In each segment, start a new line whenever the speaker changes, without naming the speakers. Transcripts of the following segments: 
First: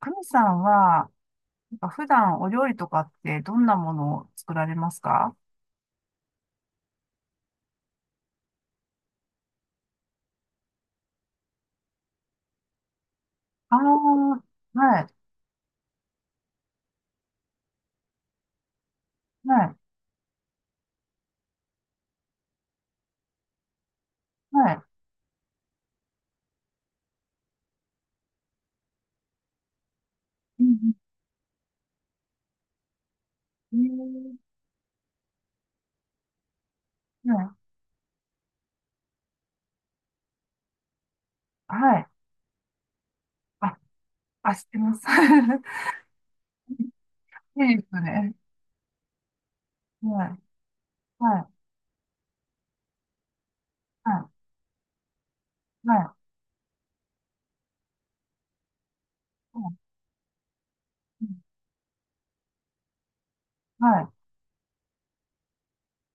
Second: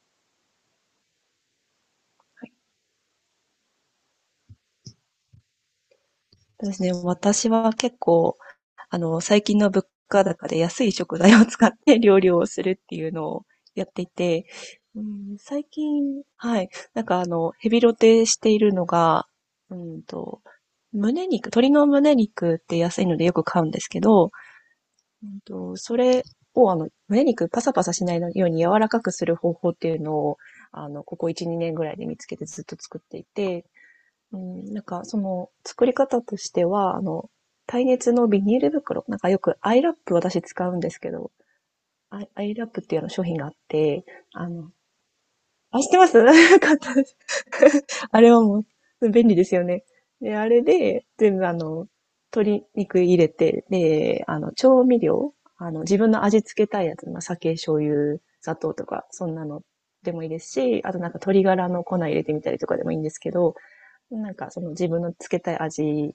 カミさんは、なんか普段お料理とかってどんなものを作られますか？
そうですね。私は結構、最近の物価高で安い食材を使って 料理をするっていうのを
ああ
やっていて、
ー、は
う
い、
ん、最近、はい、なんかヘビロテしているのが、
は
う
い、
んと、胸肉、鶏の胸肉って安いのでよく買うんですけど、
はい。
それを胸肉パサパサしないように柔らかくする方法っていうのを、
うん
ここ1、2年ぐらいで見つけてずっと作っていて、
うん
うん、なんか、その、作り方としては、
えー
耐熱のビニール袋、なんかよくアイラップ私使うんですけど、
はい、
アイラップっていうような商品があっ
はい。あ、
て、あ
あ、知っ
の、
てます。
あ、知ってます。 よかったです。
いいです
あれ
ね。
はもう、便利ですよね。
は
で、
い、
あれで、全
は
部
い、
鶏肉入れて、
は
で、
い、
調味料、
は
自分
い、
の味付けたいやつ、まあ、酒、醤油、砂糖とか、そんなのでもいいですし、あとなんか鶏ガラの粉入れてみたりとかでもいいんですけど、
はい、
なんかその自分のつけたい味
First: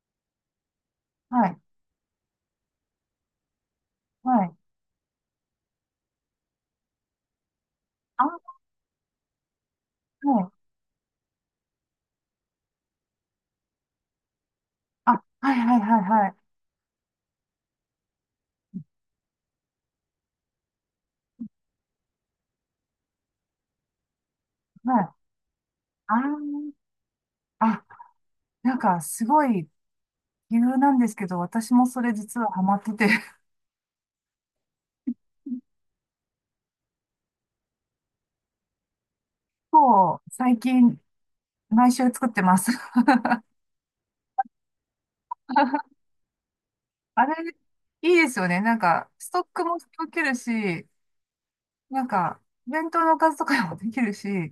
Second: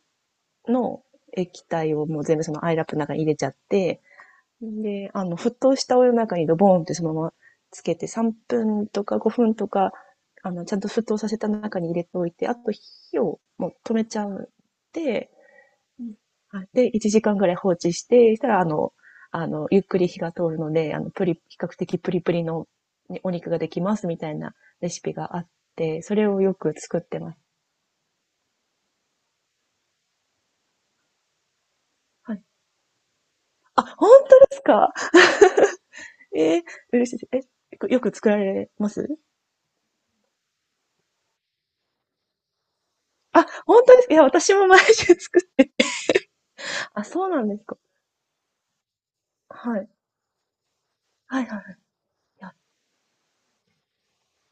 の
はい、
液体をもう全部そのアイラップの中に入れちゃって、
はい。
で、沸騰したお湯の中にドボーンってそのままつけて、
あ、
3
は
分とか5分とか、
い、
ちゃんと沸騰させた中に入れておいて、あと火をもう止めちゃう。
あ、
で、
はい、はい、はい、はい。
はい、で、1時間ぐらい放置して、したらゆっくり火が通るので、比較的プリプリのねお肉ができますみたいなレ
は
シ
い、
ピがあって、
あ
それをよ
ー、
く作ってます。
あ、なんかすごい理由なんですけど、私もそれ
は
実
い。
はハマってて、
あ、本当ですか？ええ、嬉しい。え、よく作られます？
もう最近毎週作ってます。
あ、本当ですか？いや、私も毎週作って。あ、
あ
そう
れ、
なんですか。
いいですよね。なんか、ストックも
はい。
溶けるし、
はいはいはい。
なんか、
いや、
弁当のおかずとかもできるし、は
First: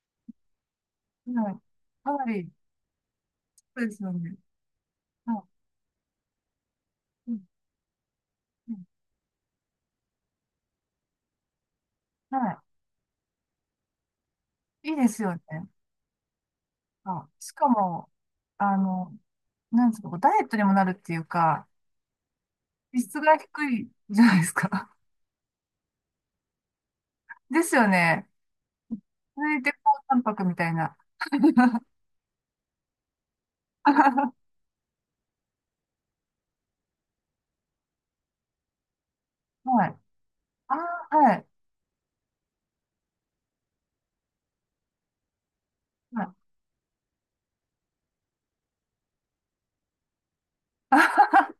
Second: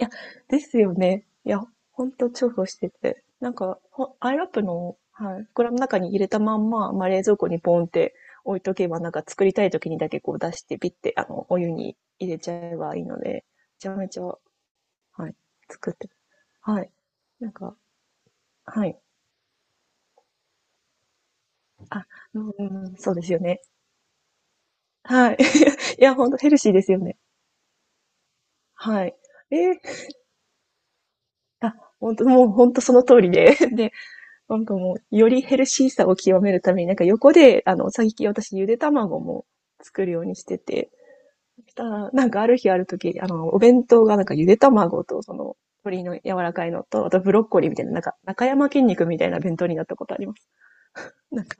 いや、ですよね。
い。
いや、ほん
かな
と重
り、
宝してて。なん
そ
か、
うですよ
ほア
ね。
イラップの、はい、
は
袋の中に入れたまんま、まあ、冷
い。う
蔵
ん
庫にポンって置い
う
と
ん
けば、なんか作りたい時にだけこう出して、ピッて、お湯に入れちゃ
は
えばいいので、めちゃめちゃ、
い。いいです
は
よ
い、
ね。
作って、はい。
あ、
な
し
ん
か
か、
も、あ
はい。
の、なんですか、こうダイエットにもなるっていうか、
あ、うんうんうん、
脂
そう
質
です
が
よね。
低いじゃないですか。
はい。いや、ほんとヘルシーですよね。
ですよね。
はい。
そ
え
いて
え、
高タンパクみたいな。
あ、ほんと、もうほんとその通りで、で、
は
なんかもう、よりヘルシーさを極めるために、なんか横で、最近私ゆで卵も
い。
作るようにして
あ
て、
ーはい。
したら、なんかある日ある時、お弁当がなんかゆで卵とその、鶏の
はい。
柔らかいのと、あとブロッコリーみたいな、なんか、中山筋肉みたいな弁当になったことあります。なんか、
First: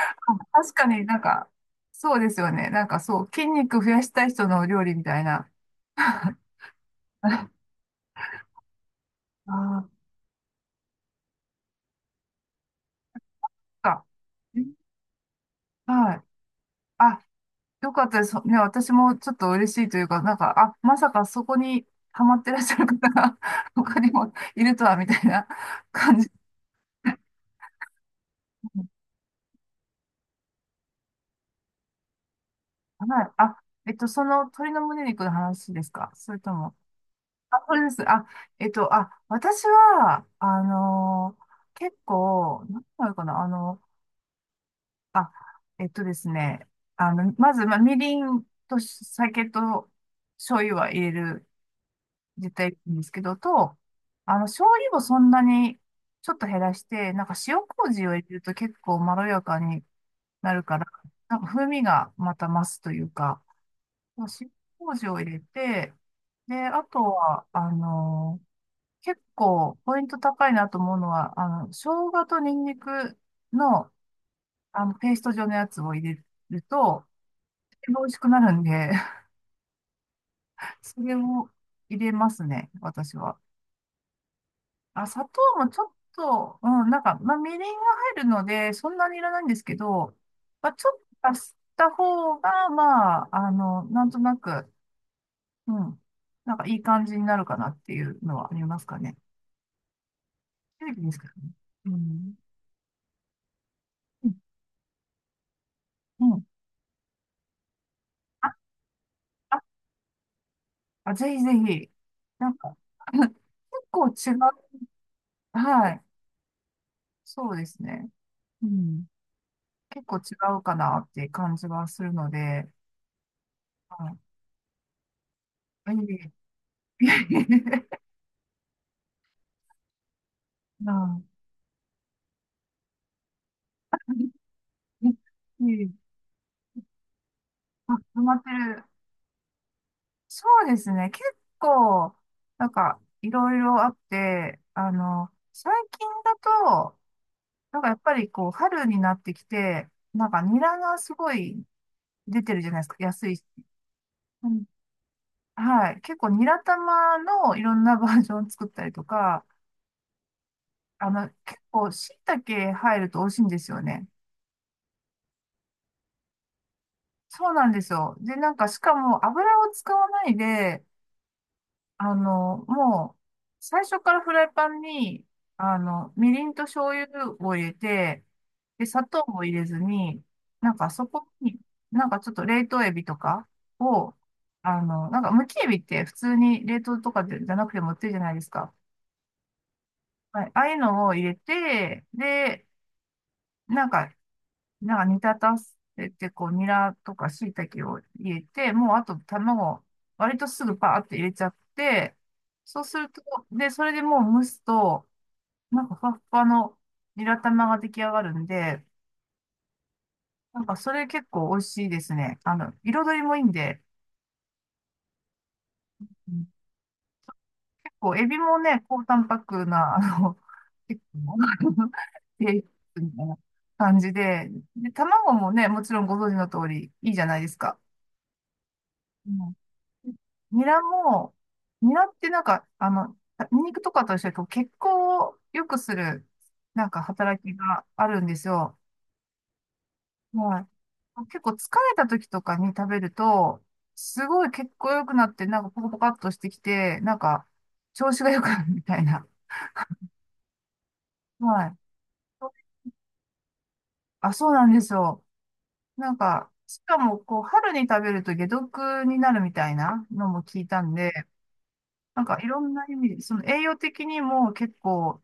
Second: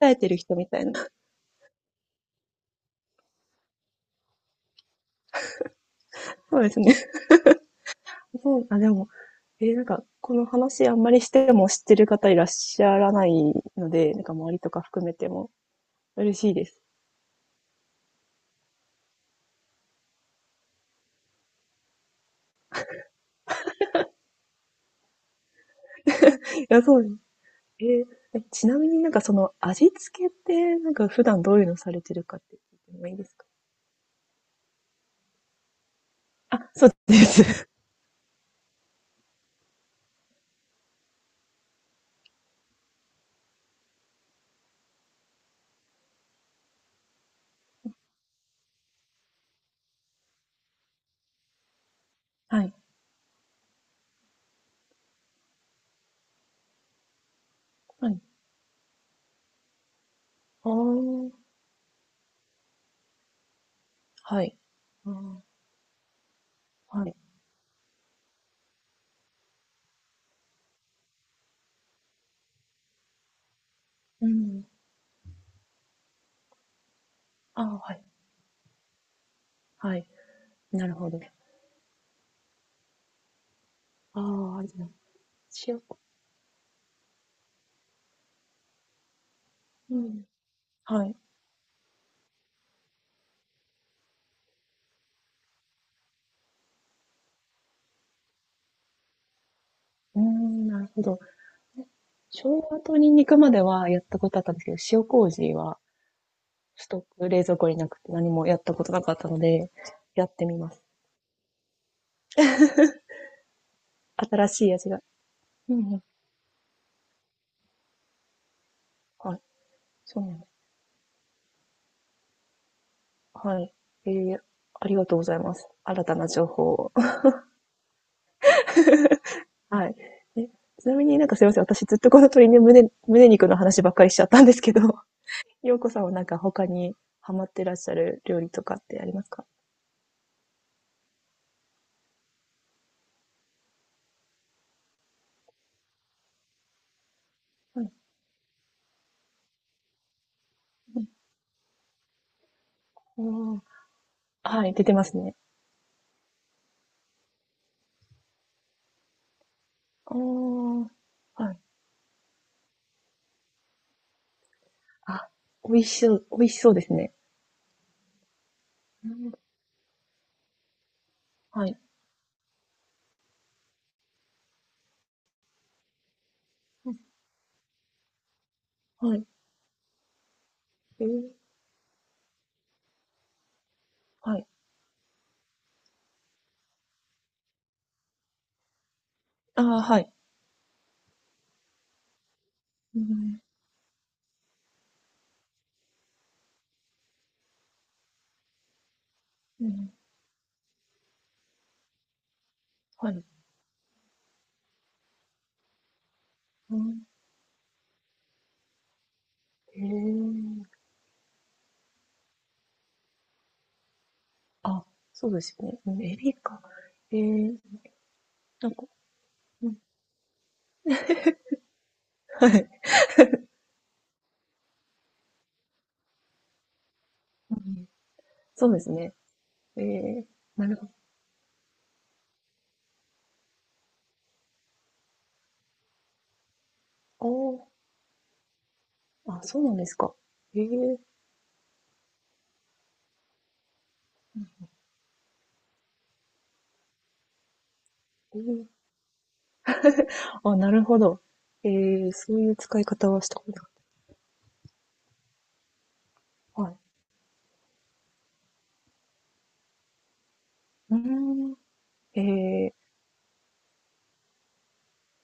鍛
あ、
えてる人み
確
た
か
いな。
になんか、そうですよね。なんかそう、筋肉増やしたい人のお料理みたいな。
そうですね。
あ
そう、あ、でも、なん
あ、
か、この話あんまりしても知ってる方いらっしゃらないの
か。
で、なんか周りとか含めても
はい。
嬉しいです。
あ、よかったです。ね、私もちょっと嬉しいというか、なんか、あ、まさかそこにハマってらっしゃる方が 他にもいるとは、みたいな 感じ。
いや、そうです。えーえちなみになんかその味付けって、なんか普段どういうのされてるかって聞いてもいい
は
で
い。
すか？
あ、その鶏の胸肉の話ですか？それと
あ、
も。
そうで
あ、
す。
それです。あ、あ、私は、結構、何て言うのかな、あ、えっとですね。まず、まあ、みりんと酒と醤油は入れる、絶
は
対
い。
いいんですけど、と、醤油をそんなにちょっと減らして、なんか塩麹
は
を
い。
入れると結構まろやかになる
あ
から、な
ー、
んか風味がまた増すというか、
は
塩
い。
麹
あ
を入れ
ー、
て、で、あと
はい。
は、結構ポイント高いなと思うのは、生姜とニンニクの、
うん。
ペースト状のやつを入れると、
あー、は
美
い。
味しくなるんで、
はい。なる
そ
ほ
れ
ど。
を入れますね、私は。
ああ、じゃありが
あ、砂糖もち
塩。
ょっと、うん、なんか、まあ、みりんが入るので、そんなにいらないんですけ
う
ど、
ん。
まあ、ちょっ
はい。
と足した方が、まあ、なんとなく、うん、なんかいい感じになるかなっていうのはありますかね。
うーん、な
テ
る
レ
ほ
ビです
ど。
けどね。うん。
生姜とニンニクまではやった
う
ことあったんですけど、塩麹は
ん。うん、
ストック、冷蔵庫になくて何もや
あ、
ったことなかったの
あ、
で、やってみます。
あ、ぜひぜひ。なんか 結構違
新しい
う。
味が。うん
は
うん。
い。そうですね。うん。
はい。
結構
そ
違
うなの。
うかなっていう感じはするので、
はい。え
は
ー、ありがとうございます。
い。
新たな情報を。
いえ いえいえ、
はい。え、ち
う
なみにな
ん。
んかすいません。私ずっとこの鳥の胸肉の話ばっかりしちゃったんですけど、
い え
よう
い
こ
え、
さんはなんか他にハマってらっし
あ、
ゃ
ハ
る
マ
料
って
理とかっ
る。
てありますか？
そうですね。結構、なんか、いろいろあって、最近だと、なん
は
か
い。
やっぱりこう、春になってきて、なんかニラがすごい出てるじゃないですか。
う
安い。
ん、おー、
うん、
はい、出てますね。
はい。結構ニラ玉のいろんなバージョン作ったりとか、
あー、はい。
結構椎茸入ると美味しいんですよね。
あ、美味しそうですね。
そうなんですよ。で、なんか、しか
う
も
ん。
油を使わないで、
はい。
もう、最初からフライパンに、みりんと醤油を入れて、で、砂
は
糖
い。
も入れずに、なんか
え
そこ
え、
に、なんかちょっと冷凍エビとかを、
はい。
なんかむきエビって普通に冷凍とかでじゃなくても売ってるじゃないですか。
ああ、はい。
はい。ああいうのを入れて、で、
うん、
なんかなんか煮立たせて、こう、ニラとか椎茸を入れて、もうあと
う
卵、
ん、
割とすぐパーって入れちゃって、そうする
は
と、
い。
で、それでもう蒸すと、なんかふわっふわ
う
の
ん。
ニラ玉が出来上がるんで、
え
なん
ー、
かそれ結構美味しいですね。彩りもいいんで、
あ、そうですよね。うん、
う
エビ
ん、
か。ええ、
結構エビも
なん
ね、
か、
高タンパク
うん、
な、結構、低
はい。
脂みたいな感じで、で、卵もね、もちろんご存知の通りいいじゃないで
う
すか。
ん。そうですね。
うん、
ええ、
ニ
なる
ラも、ニラってなんか、ニンニクとかと一緒にこう血行を良くする、なんか
ほ
働きがあるんですよ。
ああ、あ、そうなんですか。
は
え
い。
え。
結構疲れた時とかに食べると、す
う
ごい血
ん。
行良くなって、なんかポカポカっとしてきて、なんか調子が
え
良くな
ー、
るみたいな。
あ、なるほど。
は
え
い。
え、そういう使い方はしたことな
あ、そうなんですよ。なんか、
い。はい。
しかも、こう、春に食べると解毒になるみたいなのも聞いたん
う
で、
ーん。え
なんかいろん
え、
な意味で、その栄養的にも結構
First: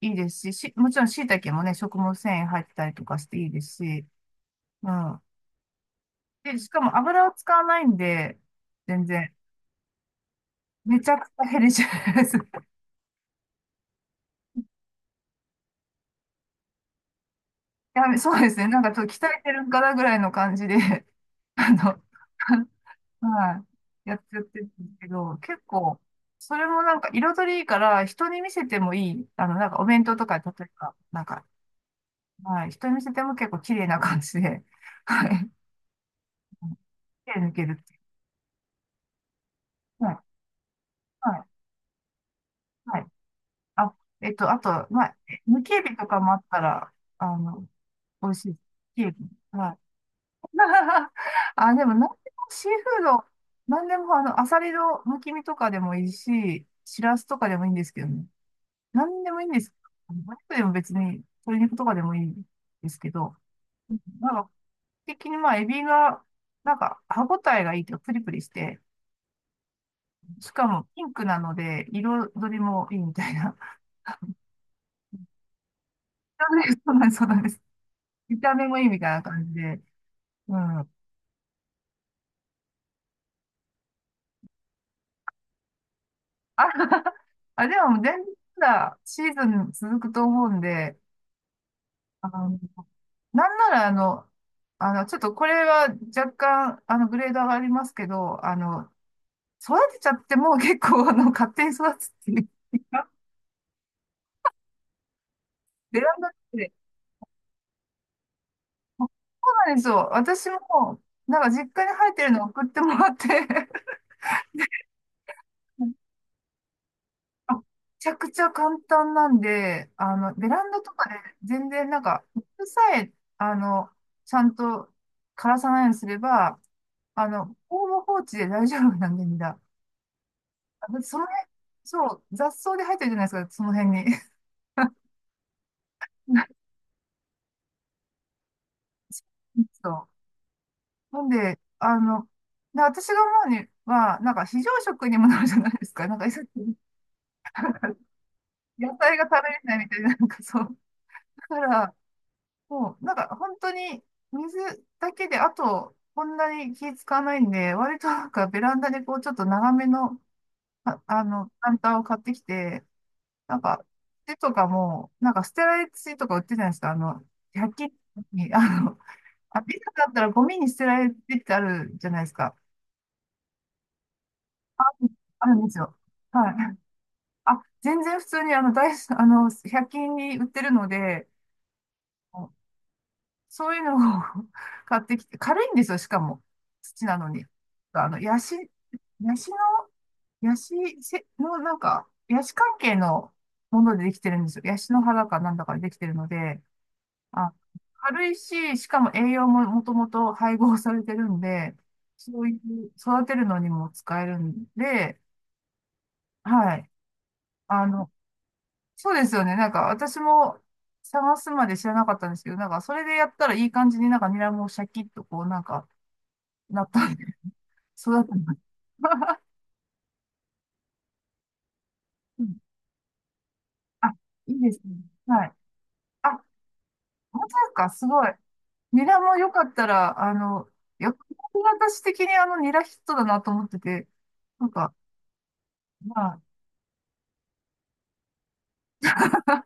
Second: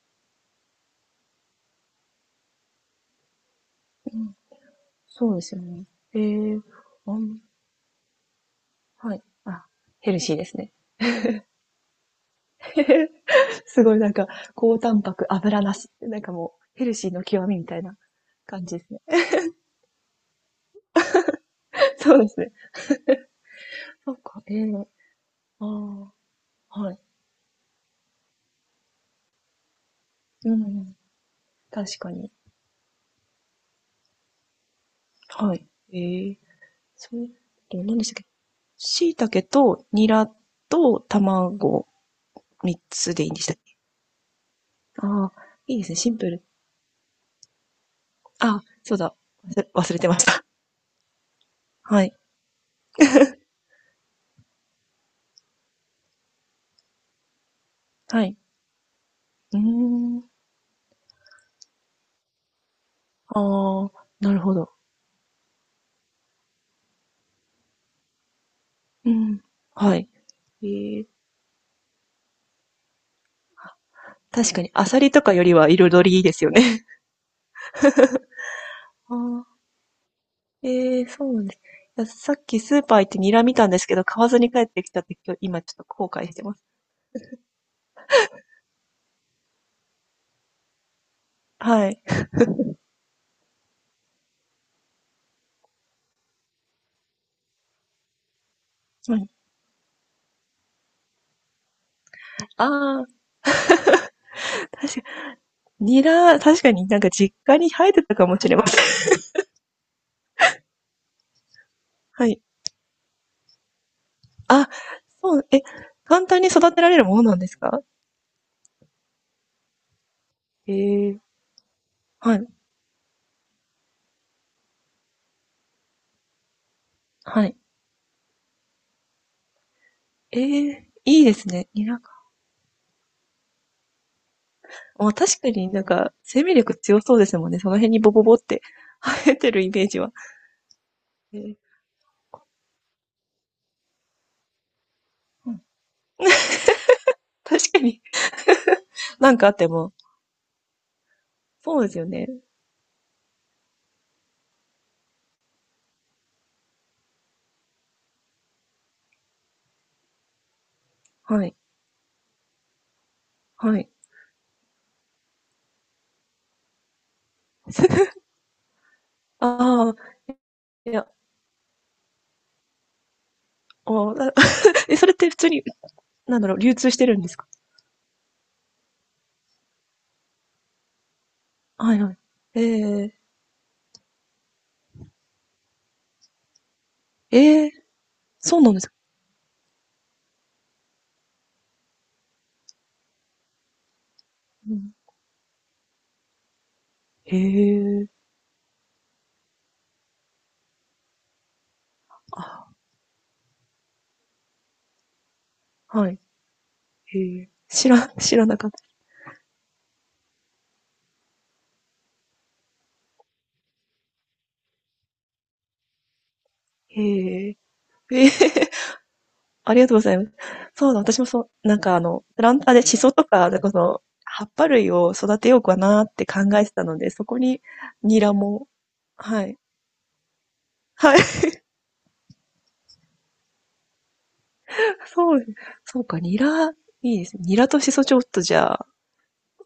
いいですし、もちろん椎茸もね、食物繊維入ってたりとかしていいですし、
うん。
うん。
そうですよね。え
で、
え、
しかも
あ
油を
ん、
使わないんで、全
はい。
然、
あ、ヘルシーですね。
めちゃくちゃヘルシーです。
すごいなんか、高タンパク、油なし。なんかもう、ヘルシーの極みみたいな
そうです
感
ね。
じ
なん
で
か
すね。
ちょっと鍛えてるんかなぐらいの感じで、あ の、
そうですね。
はい、
そ
や
っ
っちゃっ
か、え
てるんで
え、
すけど、結構、
あ
それ
あ、
も
は
な
い。
んか彩りいいから、人に見せてもいい。なんかお弁当とか、例
う
えば、
ん、
なんか、
確かに。
はい、人に見せても結構綺麗な感じで、はい、
はい。ええ、そう、
手抜ける
え、
ってい
何でしたっけ？椎茸と
う。
ニ
はい、
ラと
はい、
卵3
はい。
つでいいんでしたっけ？
あ、あとまあ、
ああ、
無
い
警
いですね。
備と
シン
か
プ
もあ
ル。
ったら、あの、美味しい。
あ、そう
警
だ。
備。はい。
忘れてました。
あ、でも、
は
なん
い。
でもシーフード、なんでも、アサリのむき身とかでもいいし、シラスとかでもいいんですけど
は
ね。
い。
なんでもいいん
う
で
ー
す。お
ん。
肉でも別に、鶏肉とかでもいいですけど、
ああ、
な
な
ん
る
か、
ほど。
基本的にまあ、エビが、なんか、歯ごたえがいいというかプリプリして、
うん。はい。
し
え
かもピ
ー、
ンクなので、彩りもいいみたいな。
確かに、アサリとかよりは彩りいいですよね。
そう なんです、そうなんです。見た目もいいみたいな感じ
あ
で。うん。
ー、
あ、
えー、そうなんです。いや、さっきスーパー行ってニラ見たんですけど、買わずに帰ってきたって、き日今ちょっと後悔してます。
あ、でも全然まだシーズン続くと思うんで、
はい。
あの、なんならちょっとこれは若干、グレード上がりますけど、
うん。
育てちゃってもう結構、勝手に育つっていう
あ
か。
あ、確かに
ベ
ニ
ランダっ
ラ、確
て、
かになんか実家に生えてたかもしれません。
そうなんですよ。私も、なんか実家に生 えて
は
る
い。
のを送ってもらって
あ、そう、え、簡単に育てられるものなんで
あ、
す
め
か？
ちゃくちゃ簡単なんで、ベラン
え
ダとかで
ー、
全然なんか、
はい、
水さえ、あの、ちゃんと枯らさないようにすれば、
はい。
ほぼ放置で大丈夫なんで、みんな。
えー、
あ、だってそ
い
の
いで
辺、
すね、ニラ
そ
か。
う、雑草で生えてるじゃないですか、その辺に。
ま、確かになんか生命力強そうですもんね。その辺にボボボって生えてる イメージ
そ
は。
う。なん
ええ、
で、で私が思うには、なんか非常食にもなる
う
じゃ
ん。
ないですか。なんか、野
確かに。
菜 が
な
食
んか
べ
あっ
れ
て
ないみ
も。
たいな、なんかそう。だか
そうで
ら、
すよね。
そう、なんか本当に水だけで、あと、こんなに気使わないんで、割となんかベランダでこう、ちょっと長めの、あ、
は
プ
い。
ランターを買ってきて、なん
は
か、
い。
土とかも、なんか捨てられ土とか売ってるじゃないですか、100均に、あ、ビ
ああ、
ザだったらゴミに捨て
い
ら
や、
れてってあるじゃないですか。
おな。 え、それって普
あ
通
る
に、
んですよ。
なんだ
は
ろう、流
い。
通してるんですか？
あ、全然普通にあの、大、あの、100均に売ってるので、
はいはい。ええ
そういうのを 買ってきて、軽いんですよ、しかも。土なのに。
えー
ヤシ、
そうなんですか、
ヤシの、ヤシせの、なんか、ヤシ関係のものでできてるんですよ。
う
ヤシ
ん、
の葉だかなんだかでできてるので、
へ
あ、
え。
軽いし、しかも栄養ももともと配合されてるんで、そういう、
あ、
育てるのにも使えるんで、
はい。
はい。
へえ。
あの、
知らなかった。
そうですよね。なんか、私も探すまで知らなかったんですけど、なんか、それでやったらいい感じになんかニラもシャキッとこう、なんか、なったんで、
へえ。
育
ええ。
てます。
ありがとうございます。そうだ、私もそう、なんかプ
う
ラ
ん。
ンターでシソとか、なんかその、
あ、
葉っ
いい
ぱ
です
類
ね。
を育
は
て
い。
ようかなって考
あ、
えてたので、そこ
本当で
に
すか？す
ニ
ごい。
ラも、
ニラも
は
よ
い。
かったら、よ
はい。
く私的にあのニラヒットだなと思ってて、なんか、
そうです、そう
ま
か、ニ
あ、
ラ、いいですね。ニラとシソちょっとじゃあ、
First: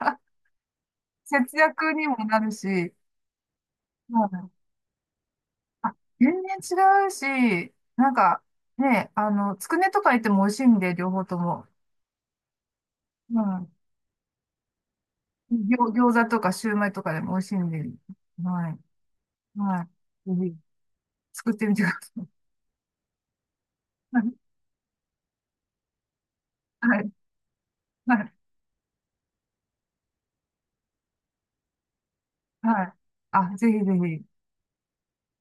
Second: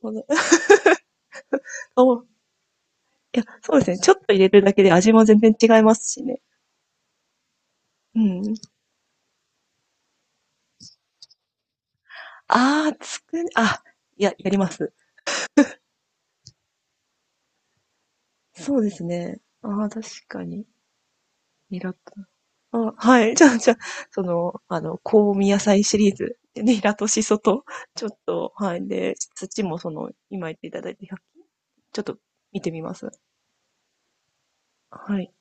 この。
節約
お、
にも
い
なるし、
や、そうですね。ちょっ
ま
と入
あ、
れるだけで味も全然違いま
あ、
すし
全
ね。
然違うし、なん
う
か、
ん。
ね、つくねとか入っても美味しいんで、両方とも。
ああ、つく
う
ね、
ん。
あ、いや、やります。
餃子とかシューマイとかでも美味しいんで、は
そ
い。
うですね。あ
は
あ、確
い。
か
ぜひ、
に。
作ってみ
ニ
てくだ
ラと。
さ
あ、はい。じゃあ、そ
い。
の、香味野菜シリーズ。ニラ
は
と
い、
シソと、ちょっ
はい、
と、はい。で、土もその、今言っていただいて、ひゃく、ちょっと見てみ
はい。
ます。
あ、ぜひぜひ。
はい。